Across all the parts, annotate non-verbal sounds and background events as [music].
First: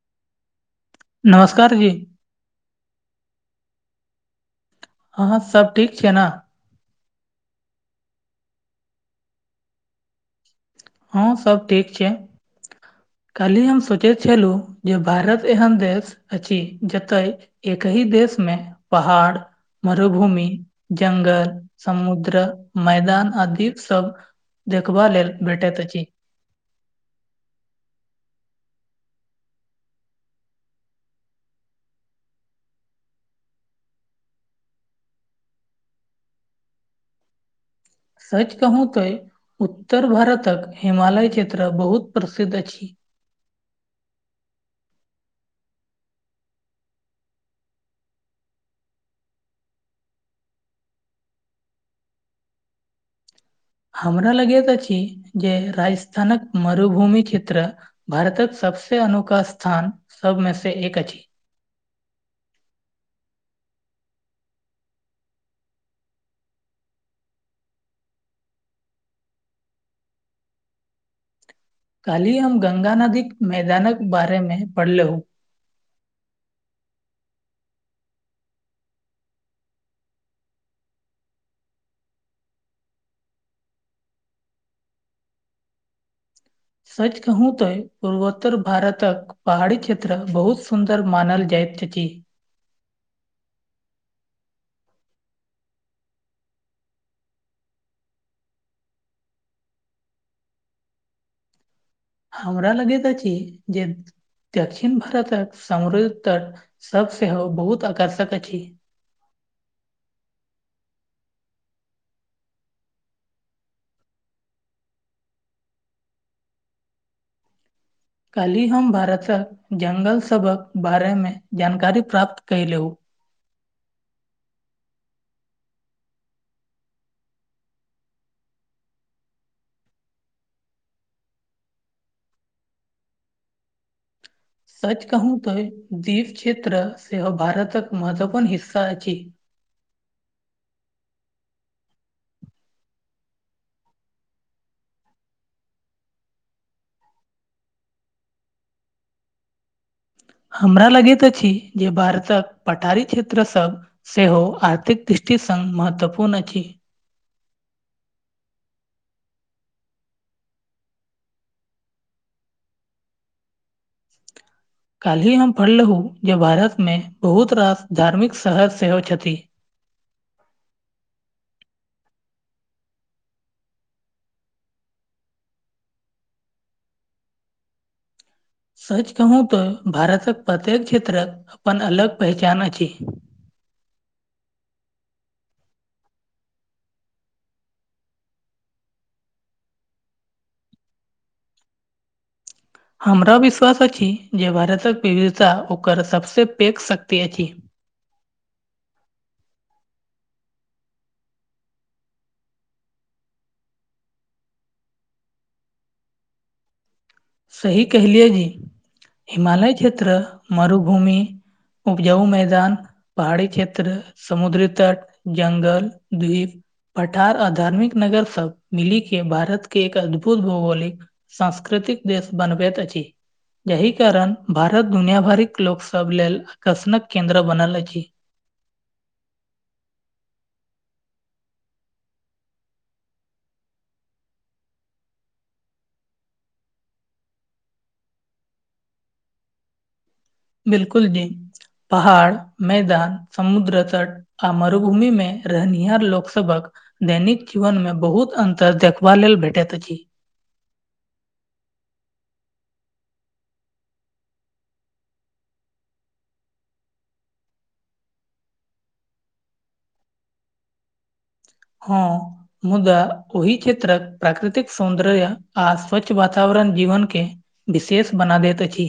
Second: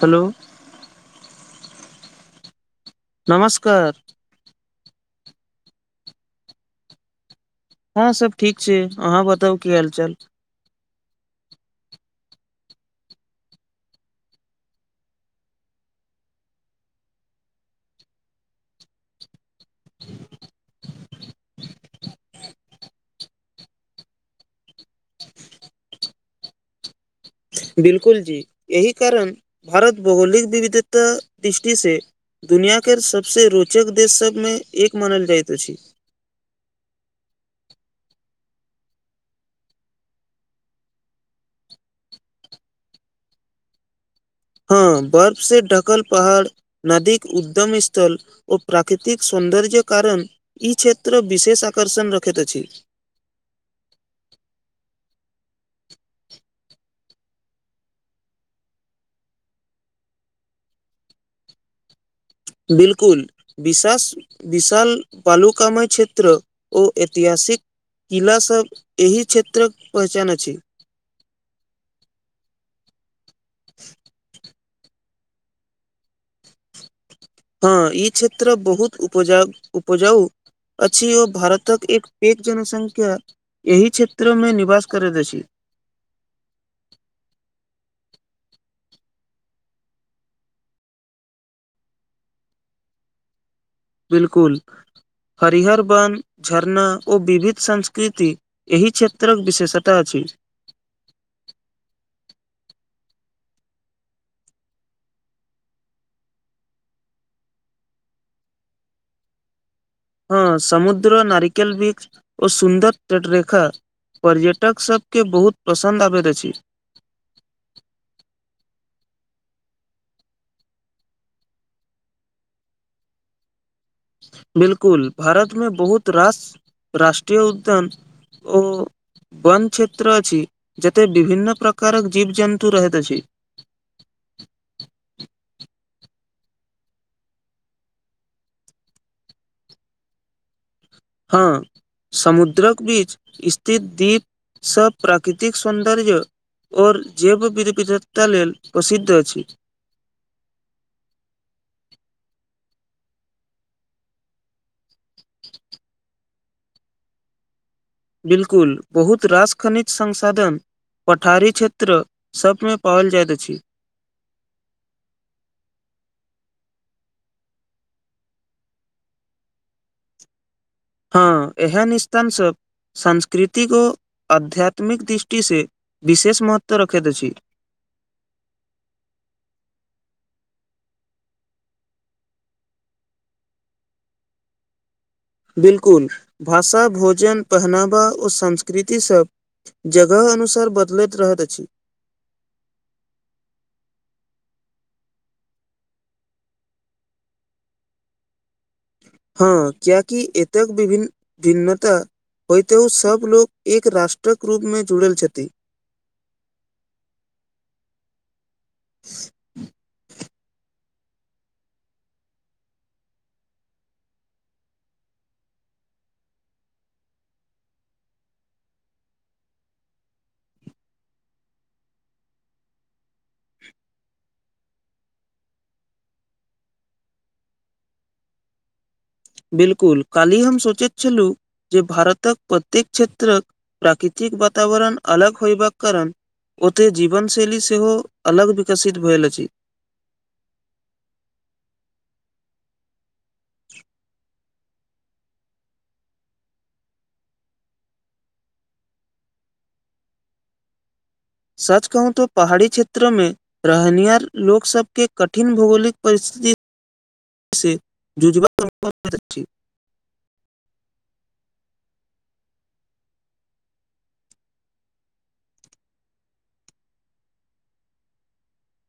Hello. नमस्कार जी। नमस्कार। आहाँ सब ठीक छिये नऽ। हँं सब ठीक छी अहाँ बताउ की हाल चाल। हँ सब ठीक छिये काल्हि हम सोचैत छलहुँ जे भारत एहन देश अछि जतय। एक ही देश मे पहाड़ मरुभूमि। जंगल समुद्र मैदान आदि सब। देखबाल लेल भेटैत अछि बिल्कुल जी एहि कारण भारत भौगोलिक विविधता दृष्टि से। दुनिआके सबसँ रोचक देश सभमे एक मानल जाइत अछि। सच कहू तो उत्तर भारतक हिमालय क्षेत्र बहुत प्रसिद्ध अछि। हँ बर्फ सऽ ढकल पहाड़। नदीीक उद्यम स्थल ओ प्राकृतिक सौन्दर्य कारण। ई क्षेत्र विशेष आकर्षण रखैत अछि। हमरा लगैत अछि जे राजस्थानक मरुभूमि क्षेत्र। भारतक सबसे अनोोखा स्थान सबमे से एक अछि। बिल्कुल विशास विशाल पालुकामय क्षेत्र ओ ऐतिहासिक। किला सब एहि क्षेत्रक पहचान अछि काल्हि हम गंगा नदी मैदानक बारे मे पढ़ले हं। [inaudible] हँ ई क्षेत्र बहुत उपजाउ -उपजाउ अछि ओ भारतक एक पैघ जनसंख्या एहि क्षेत्र मे निवास करैत अछि सच कहू तऽ पूर्वोत्तर भारतक पहाड़ी क्षेत्र बहुत सुन्दर मानल जाइत अछि बिल्कुल हरिहर बन झरना ओ विभिध संस्कृति एहि क्षेत्रक विशेषता अछि। हमरा लगैत अछी जे। दक्षिण भारतक समृद्ध तट सब सेहो बहुत आकर्षक अछि। हँ समुद्र नारिकेल वृक्ष ओ सुन्दर तटरेखा। पर्यटक सबके बहुत पसन्द आबैत अछि। काल्हि हम भारतक जङ्गल सभक बारेमे जानकारी प्राप्त कयलहुँ। बिल्कुल भारतमे बहुत रास राष्ट्रीय उद्यान ओ बन क्षेत्र अछि जेते विभन्न प्रकार जीव जन्तु रेहत अछि सच कहू तऽ दीप क्षेत्र सेहो भारतक महत्वपूर्ण हिस्सा अछि हँ समुद्रक बीच स्थित दीप सभ प्राकृतिक सौन्दर्य ओर जैव विध -विधधता लेल प्रसिद्ध अछि हमरा लगैत अछि जे भारतक पठारी क्षेत्र सँ सेहो आर्थिक दृष्टि संग महत्वपूर्ण अछि बिल्कुल बहुत रास खनिज संसाधन पठारी क्षेत्र सभमे पाओल जाइत अछि काल्हिी हम पढ़लूँ जे भारत मे बहुत रास धार्मिक शहर सेहो छथि हँ ऐहण स्थान सब सांस्कृतिक ओ आध्यात्मिक दृष्टि से विशेष महत्व रखैत अछि सच कहू तऽ भारतक प्रत्येक क्षेत्रक अपन अलग पहचान अछी बिल्कुल भाषा भोजन पहनावा ओ संस्कृति सब जगह अनुसार बदलैत रहैत अछि हमरा विश्वास अछि जे भारतक विविधता ओकर सभ सँ पैघ शक्ति अछि हँ कियाकि एतेक विभिन्न -भिन्नता होइतेहु सभ लोक एक राष्ट्रक रूपमे जुड़ल छथि [inaudible] सही केहे लियए जी हिमालय क्षेत्र मरुभूमि उपजाउ मैदान पहाड़ी क्षेत्र समुद्री तट जंगल द्वीप पठार आधार्मिक नगर सब मिली के भारत के एक अद्भुत भौगोलिक संंस्कृतिक देश बनबैत अछि यहि कारण भारत दुनिया भरिक लोक सब लेल आकर्षण केंन्द्र बनल अछि बिल्कुल काल्हि हम सोचैत छलहुँ जे भारतक प्रत्येक क्षेत्र प्राकृतिक बातावरण अलग होयबाक कारण ओते जीवनशैली सेहो अलग विकासित भेल अछि बिल्कुल नई पहाड़ मैदान समुद्र तट आ मरुभूमि में रहनिहार लोक सबहक दैनिक जीवन मऽ बहुत अन्तर देखबा लेल भेटैत अछि सच कहू तऽ पहाड़ी क्षेत्र में रहिनीहार लोकसभके कठिन भौगोलिक परिस्थिति [unintelligible] बहूत-अछि हँ मुद्दा ओहि क्षेत्रक प्राकृतिक सौन्दर्य आ स्वच्छ वातावरण जीवन के विशेष बना दैत अछि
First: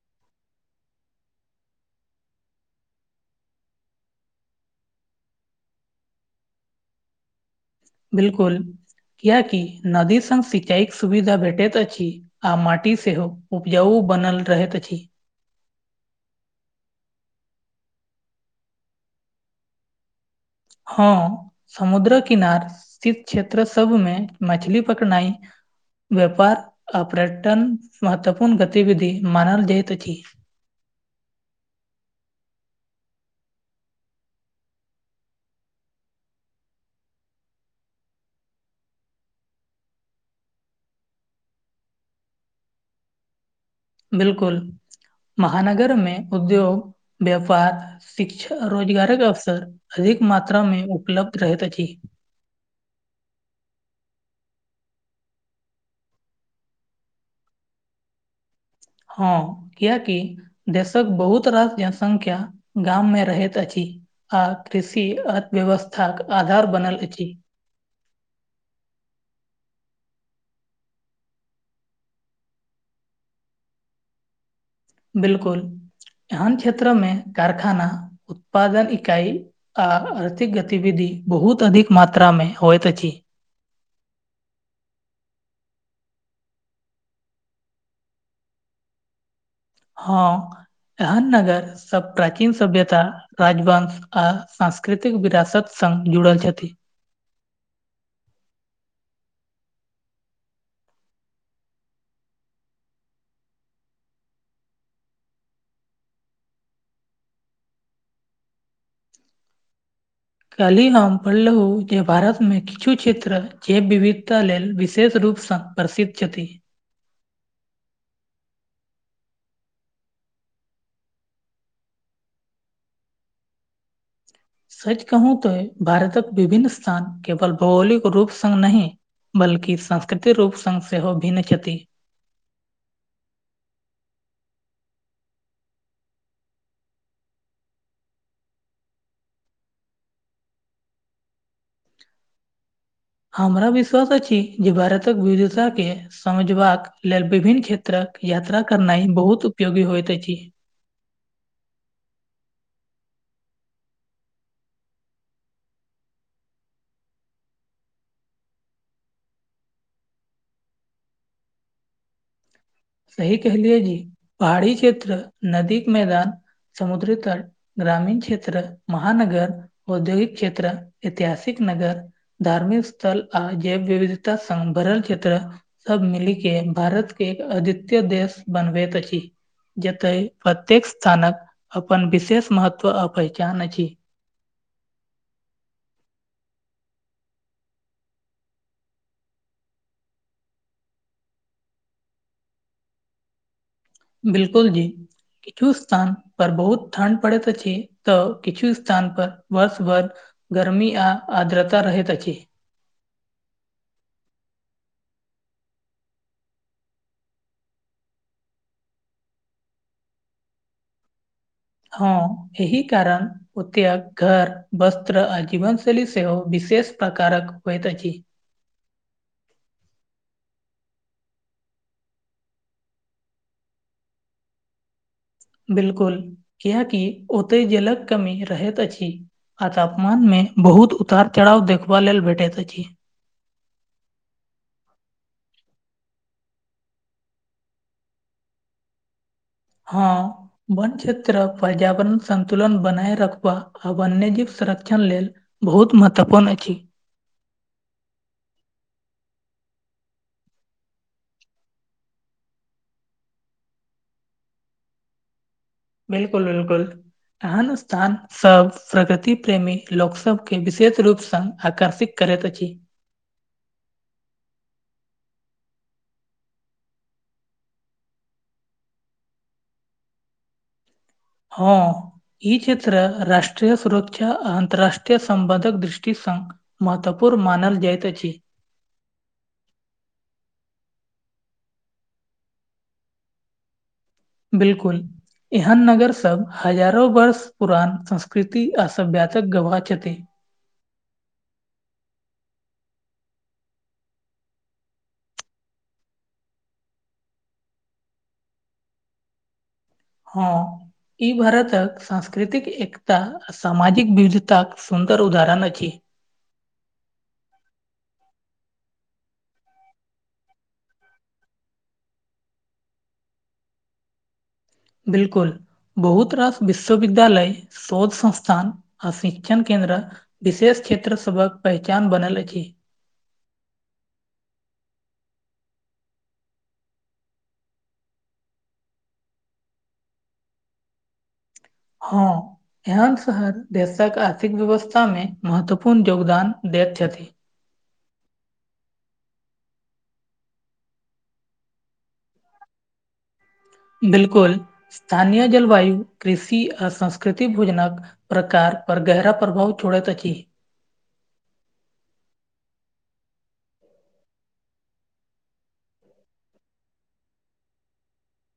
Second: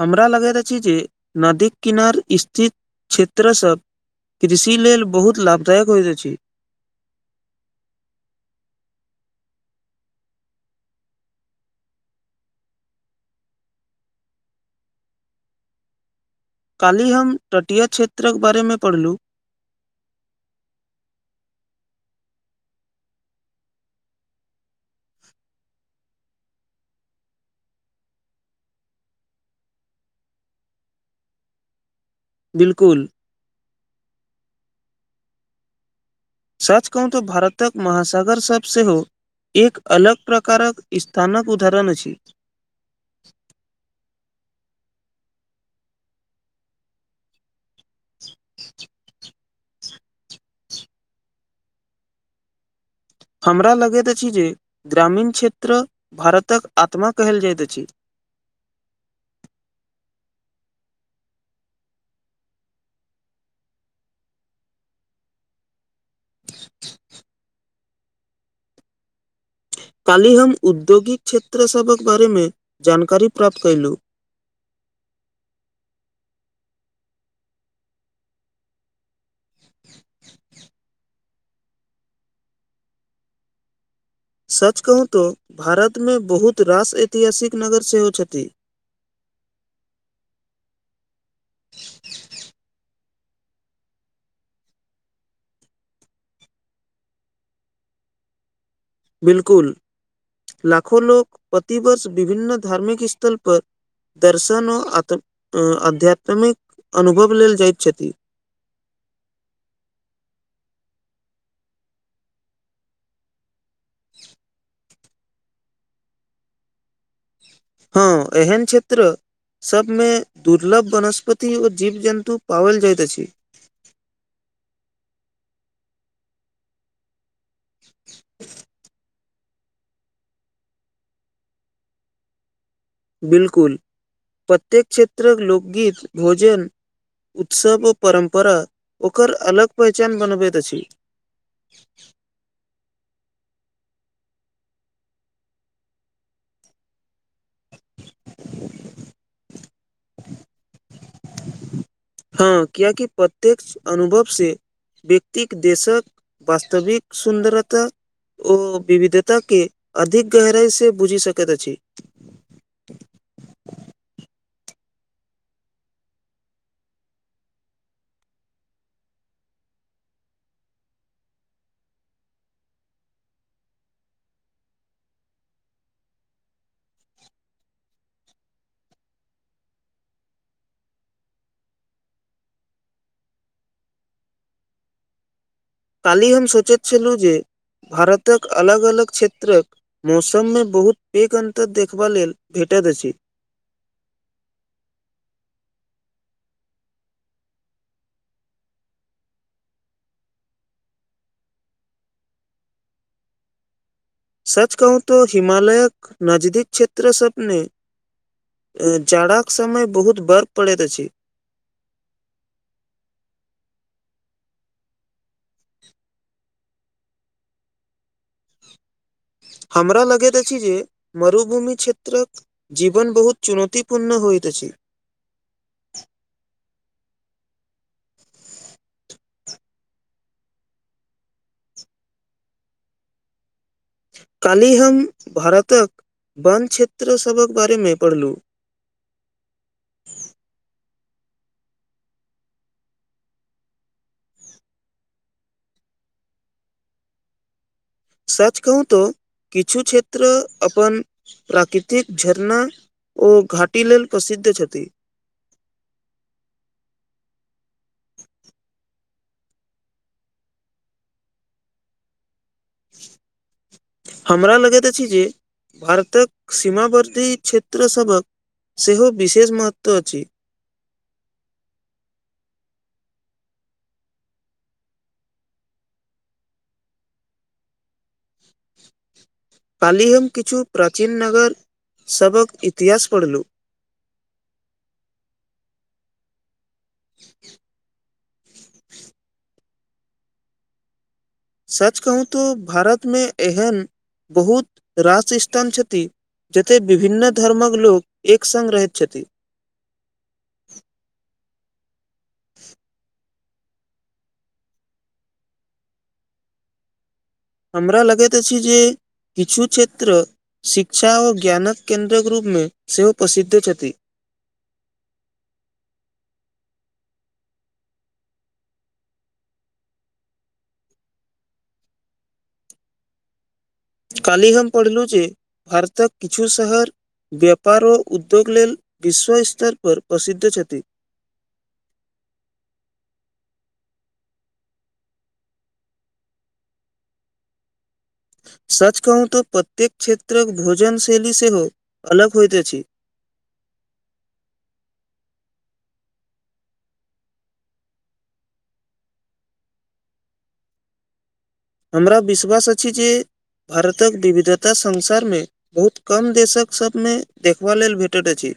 हमरा लगैत अछि जे नदीक किनार स्थित क्षेत्र सब कृषि लेल बहुत लाभदायक होइत अछि बिलकुल कियकि नदी संग सिंचाईक सुविधा भेटैत अछि आ माटी सेहो उपजाऊ बनल रहैत अछि काल्हि हम तटीय क्षेत्रक बारेमे पढ़लू हँ समुद्रक किनार स्थित क्षेत्र सबमे मछली पकरनाई व्यापार आ पर्यटन महत्वपूर्ण गतिविधि मानल जाइत अछि बिल्कुल साच कहू तऽ भारतक महासागरसभ सेहो एक अलग प्रकारक स्थानक उदाहरण अछि बिलकुल महानगर मे उद्योग व्यापार शिक्ष रोजगारक अवसर अधिक मात्रामे उपलब्ध रहैत अछि हमरा लगैत अछि जे ग्रामीण क्षेत्र भारतक आत्मा कहेल जाइत अछि हँ किए कि देशक बहुत रास जनसंख्या गाम मे रहैत अछि आ कृषि अर्थव्यवस्थाक आधार बनल अछि काल्हि हम औद्योगिक क्षेत्र सभक बारेमे जानकारी प्राप्त कएलु बिलकुल एहन क्षेत्र में कारखाना उत्पादन इकाई आ अर्थिक गतिविधि बहुत अधिक मात्रा मे होइत अछि सच कहू तऽ भारतमे बहुत रास ऐतिहासिक नगर सेहो छथि हँ एहन नगर सब प्राचीन सभ्यता राजवंश आ सांस्कृतिक विरासत संग जुड़ल छथि बिलकुल लाखो लोक प्रतिवर्ष विभिन्न धार्मिक स्थल पर दर्शन आत्म आध्यात्मिक अनुभव लेल जाइत छथि काल्हि हम पढ़लहु जे भारत में किछु क्षेत्र जैव विविधता लेल विशेष रूपसँ प्रसिद्ध छथि हँ एहन क्षेत्र सब मे दुर्लभ वनस्पति और जीव जन्तु पाओल जाइत अछि सच कहू तो भारतक विभिन्न स्थान केवल भौगोलिक रूप संग नहि बल्कि सास्कृतिक रूप संग सेहो भिन्न छथि बिलकुल प्रत्येक क्षेत्रक लोकगीत भोजन उत्सव अ परम्परा ओकर अलग पहचान बनबैत अछि हमरा विश्वास अछि जे भारतक विविधताके समझबाक लेल विभिन्न क्षेत्रक यात्रा करनाई बहुत उपयोगी होइत अछि हँ कियाकि प्रत्येक अनुभव से व्यक्तिक देशक वास्तविक सुन्दरता ओ विविधताके अधिक गहराइ से बुझि सकैत अछि सही कहलियए जी पहाड़ी क्षेत्र नदीक मैदान समुद्री तट ग्रामीण क्षेत्र महानगर औद्योगिक क्षेत्र ऐतिहासिक नगर धार्मिक स्थल आ जैव विविधता संग भरल क्षेत्र सब मिली के भारत के एक अद्वितय देश बनबैत अछि जतए प्रत्येक स्थानक अपन विशेष महत्व आ पहचान अछि काल्हि हम सोचैत छलहुँ जे भारतक अलग अलग क्षेत्रक मौसममे बहुत पैघ अन्तर देखबा लेल भेटैत अछि बिल्कुल जी किछु स्थान पर बहुत ठण्ड पड़ैत छै तऽ किछु स्थान पर वर्ष भर गर्मी आ आर्द्रता रहैत अछि सच कहू तो हिमालयक नजदीक क्षेत्र सब में जाड़ाक के समय बहुत बर्फ पड़ैत अछि हँ एहि कारण ओत घर वस्त्र आ जीवन शैली सेहो विशेष प्रकारक होइत अछि हमरा लगैत अछि जे मरुभूमि क्षेत्रक जीवन बहुत चुनौतीपूर्ण होइत अछि बिल्कुल किियकि ओतहि जेलक कमी रहैत अछि आ तापमान मे बहुत उतार चढ़ाव देखबा लेल भेटैत अछि। काल्हि हम भारतक वन क्षेत्र सभक बारेमे पढ़लहुँ। हँ। वन्य क्षेत्रक पर्यावरण संन्तुलन बनाय रखबा आ वन्यजीव संरक्षण लेल। बहुत महत्वपूर्ण अछि सच कहू तो किछु क्षेत्र अपन प्राकृतिक झरना। ओ घाटी लेल प्रसिद्ध छथि। बिल्कूल बिल्कुल ऐहेन स्थान। सभ प्रकृति प्रेमी लोकसभकेँ विशेष रूपसँ आकर्षित करैत अछि। [inaudible] हमरा लगैत अछि जे भारतक सीमावर्तीी क्षेत्र सबहक सेहो विशेष महत्व अ अछि। हँ। ईी क्षेत्र राष्ट्रीय सुरक्षा अन्तरराष्ट्रीय संबन्धक दृष्टि संग। महत्वपूर् मानल जाइतत अछि। काल्हि हम किछु प्राचीन नगर सबक इतिहास पढ़लुँ। बिल्कूल एहन नगर सब। हजारो वर्ष पुुरान संस्कृति आ सभभ्यातक गबाह छथि। सच कहू तऽ भारतमे एहन बहुत रासस्थान छथि। जते विभिन्न धर्मक लोकग एक संग रहैत छथि। हँ ई भारतक सांस्कृतिक एकता। सामाजिक विविधतााक सुन्दर उदाहरण अछि। हमरा लगैत अछि जे। किछु क्षेत्र शिक्षा आ ज्ञानक केन्द्रक रूपमे सेहो प्रसिद्ध छथि। बिल्कुल बहुत रास विश्वविद्यालय शोध संस्थान आ शिक्षण केन्द्र। विशेष क्षेत्र सभक पहचान बनल अछि। काल्हि हम पढ़लहुँ जे भारतक किछु शहर। व्यापारो उद्योग लेल विश्व स्तर पर प्रसिद्ध छथि। हँ। एहन शहर देशक आर्थिक व्यवस्थामे महत्वपूर्ण योगदान दैत छथि। सच कहू तऽ प्रत्येक क्षेत्रक भोजन शैली सेहो अलग होइत अछि। बिल्कुल स्थानीय जलवायु कृषि आ संस्कृति भोजनक। प्रकार पर गहरा प्रभाव छोड़ैत अछि। हमरा विश्वास अछि जे भारतक विविधता संसार में बहुत कम देश कऽ सभ मे देखबा लेल भेटैत अछि।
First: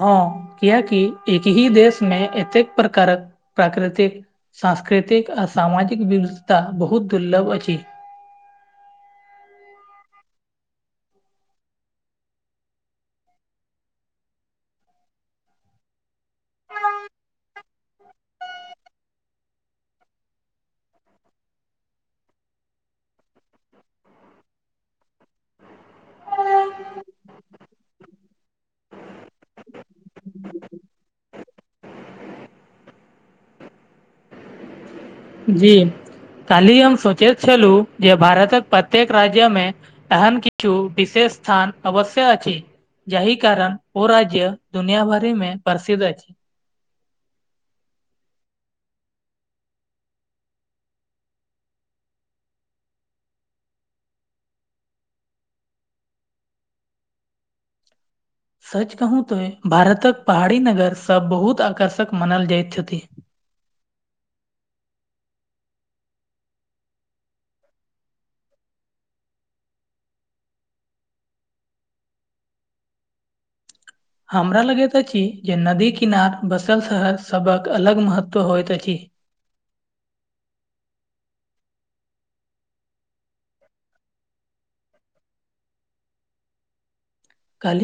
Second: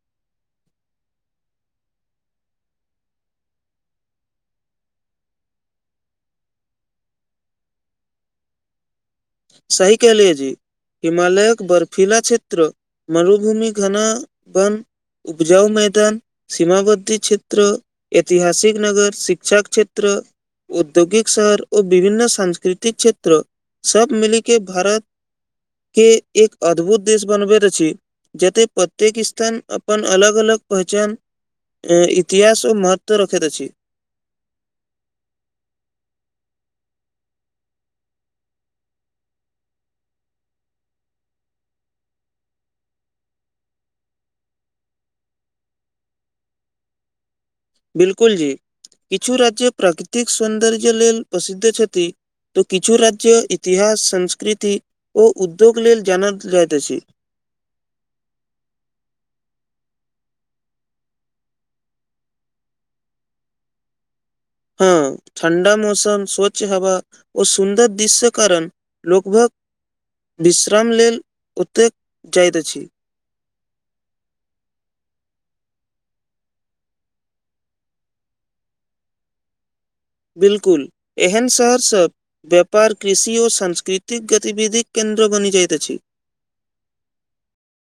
हँ कियकि एक ही देश में एतेक प्रकारक प्राकृतिक। सांस्कृतिक आ सामाजिक विविधता बहुत दुर्लभ अछि। सही केहलिय जी। हिमालयक बर्फिला क्षेत्र मरुभूमि घना वन उपजाउ मैदान सीमावर्ती क्षेत्र। ऐतिहासिक नगर शिक्षा केँ क्षेत्र। औद्योगिक शहर ओ विभन्न सांस्कृतिक क्षेत्र। मिल केँ भारत [inaudible] केँ एक अद्भुत देश बनबैत अछि जते प्रत्येक स्थान अपन अलग अलग पहचान। अ इतिहास ओ महत्व रखैत अछी जी [inaudible] काल्हि हम सोचैत छलू जे भारत कऽ प्रत्येक राज्य में एहन किछु विशेष स्थान अवश्य अछि जाहि कारण ओ राज्य दुनिया भरि में प्रसिद्ध अछि। बिल्कुल जी [inaudible] किछु राज्य प्राकृतिक सौन्दर्य लेल प्रसिद्ध छथि। तऽ किछु राज्य इतिहास संस्कृति ओ उद्योग लेल जानल जाइत अछि। सच कहू तो भारतक पहाड़ी नगर सभ बहुत आकर्षक मानल जाइत छथि। हँ ठण्डा मौसम स्वच्छ हवा ओ सुन्दर दृश्य कारण। लोभग [inaudible] विश्राम लेल ओतेक जाइत अछि। हमरा लगैत अछि जे नदी किनार बसल शहर सभक अलग महत्त्व होइत अछि। बिल्कुल एहन शहर सभ। व्यापार कृषि ओ सांस्कृतिक गतिविधिक केन्द्र बनि जाइत अछि। काल्हि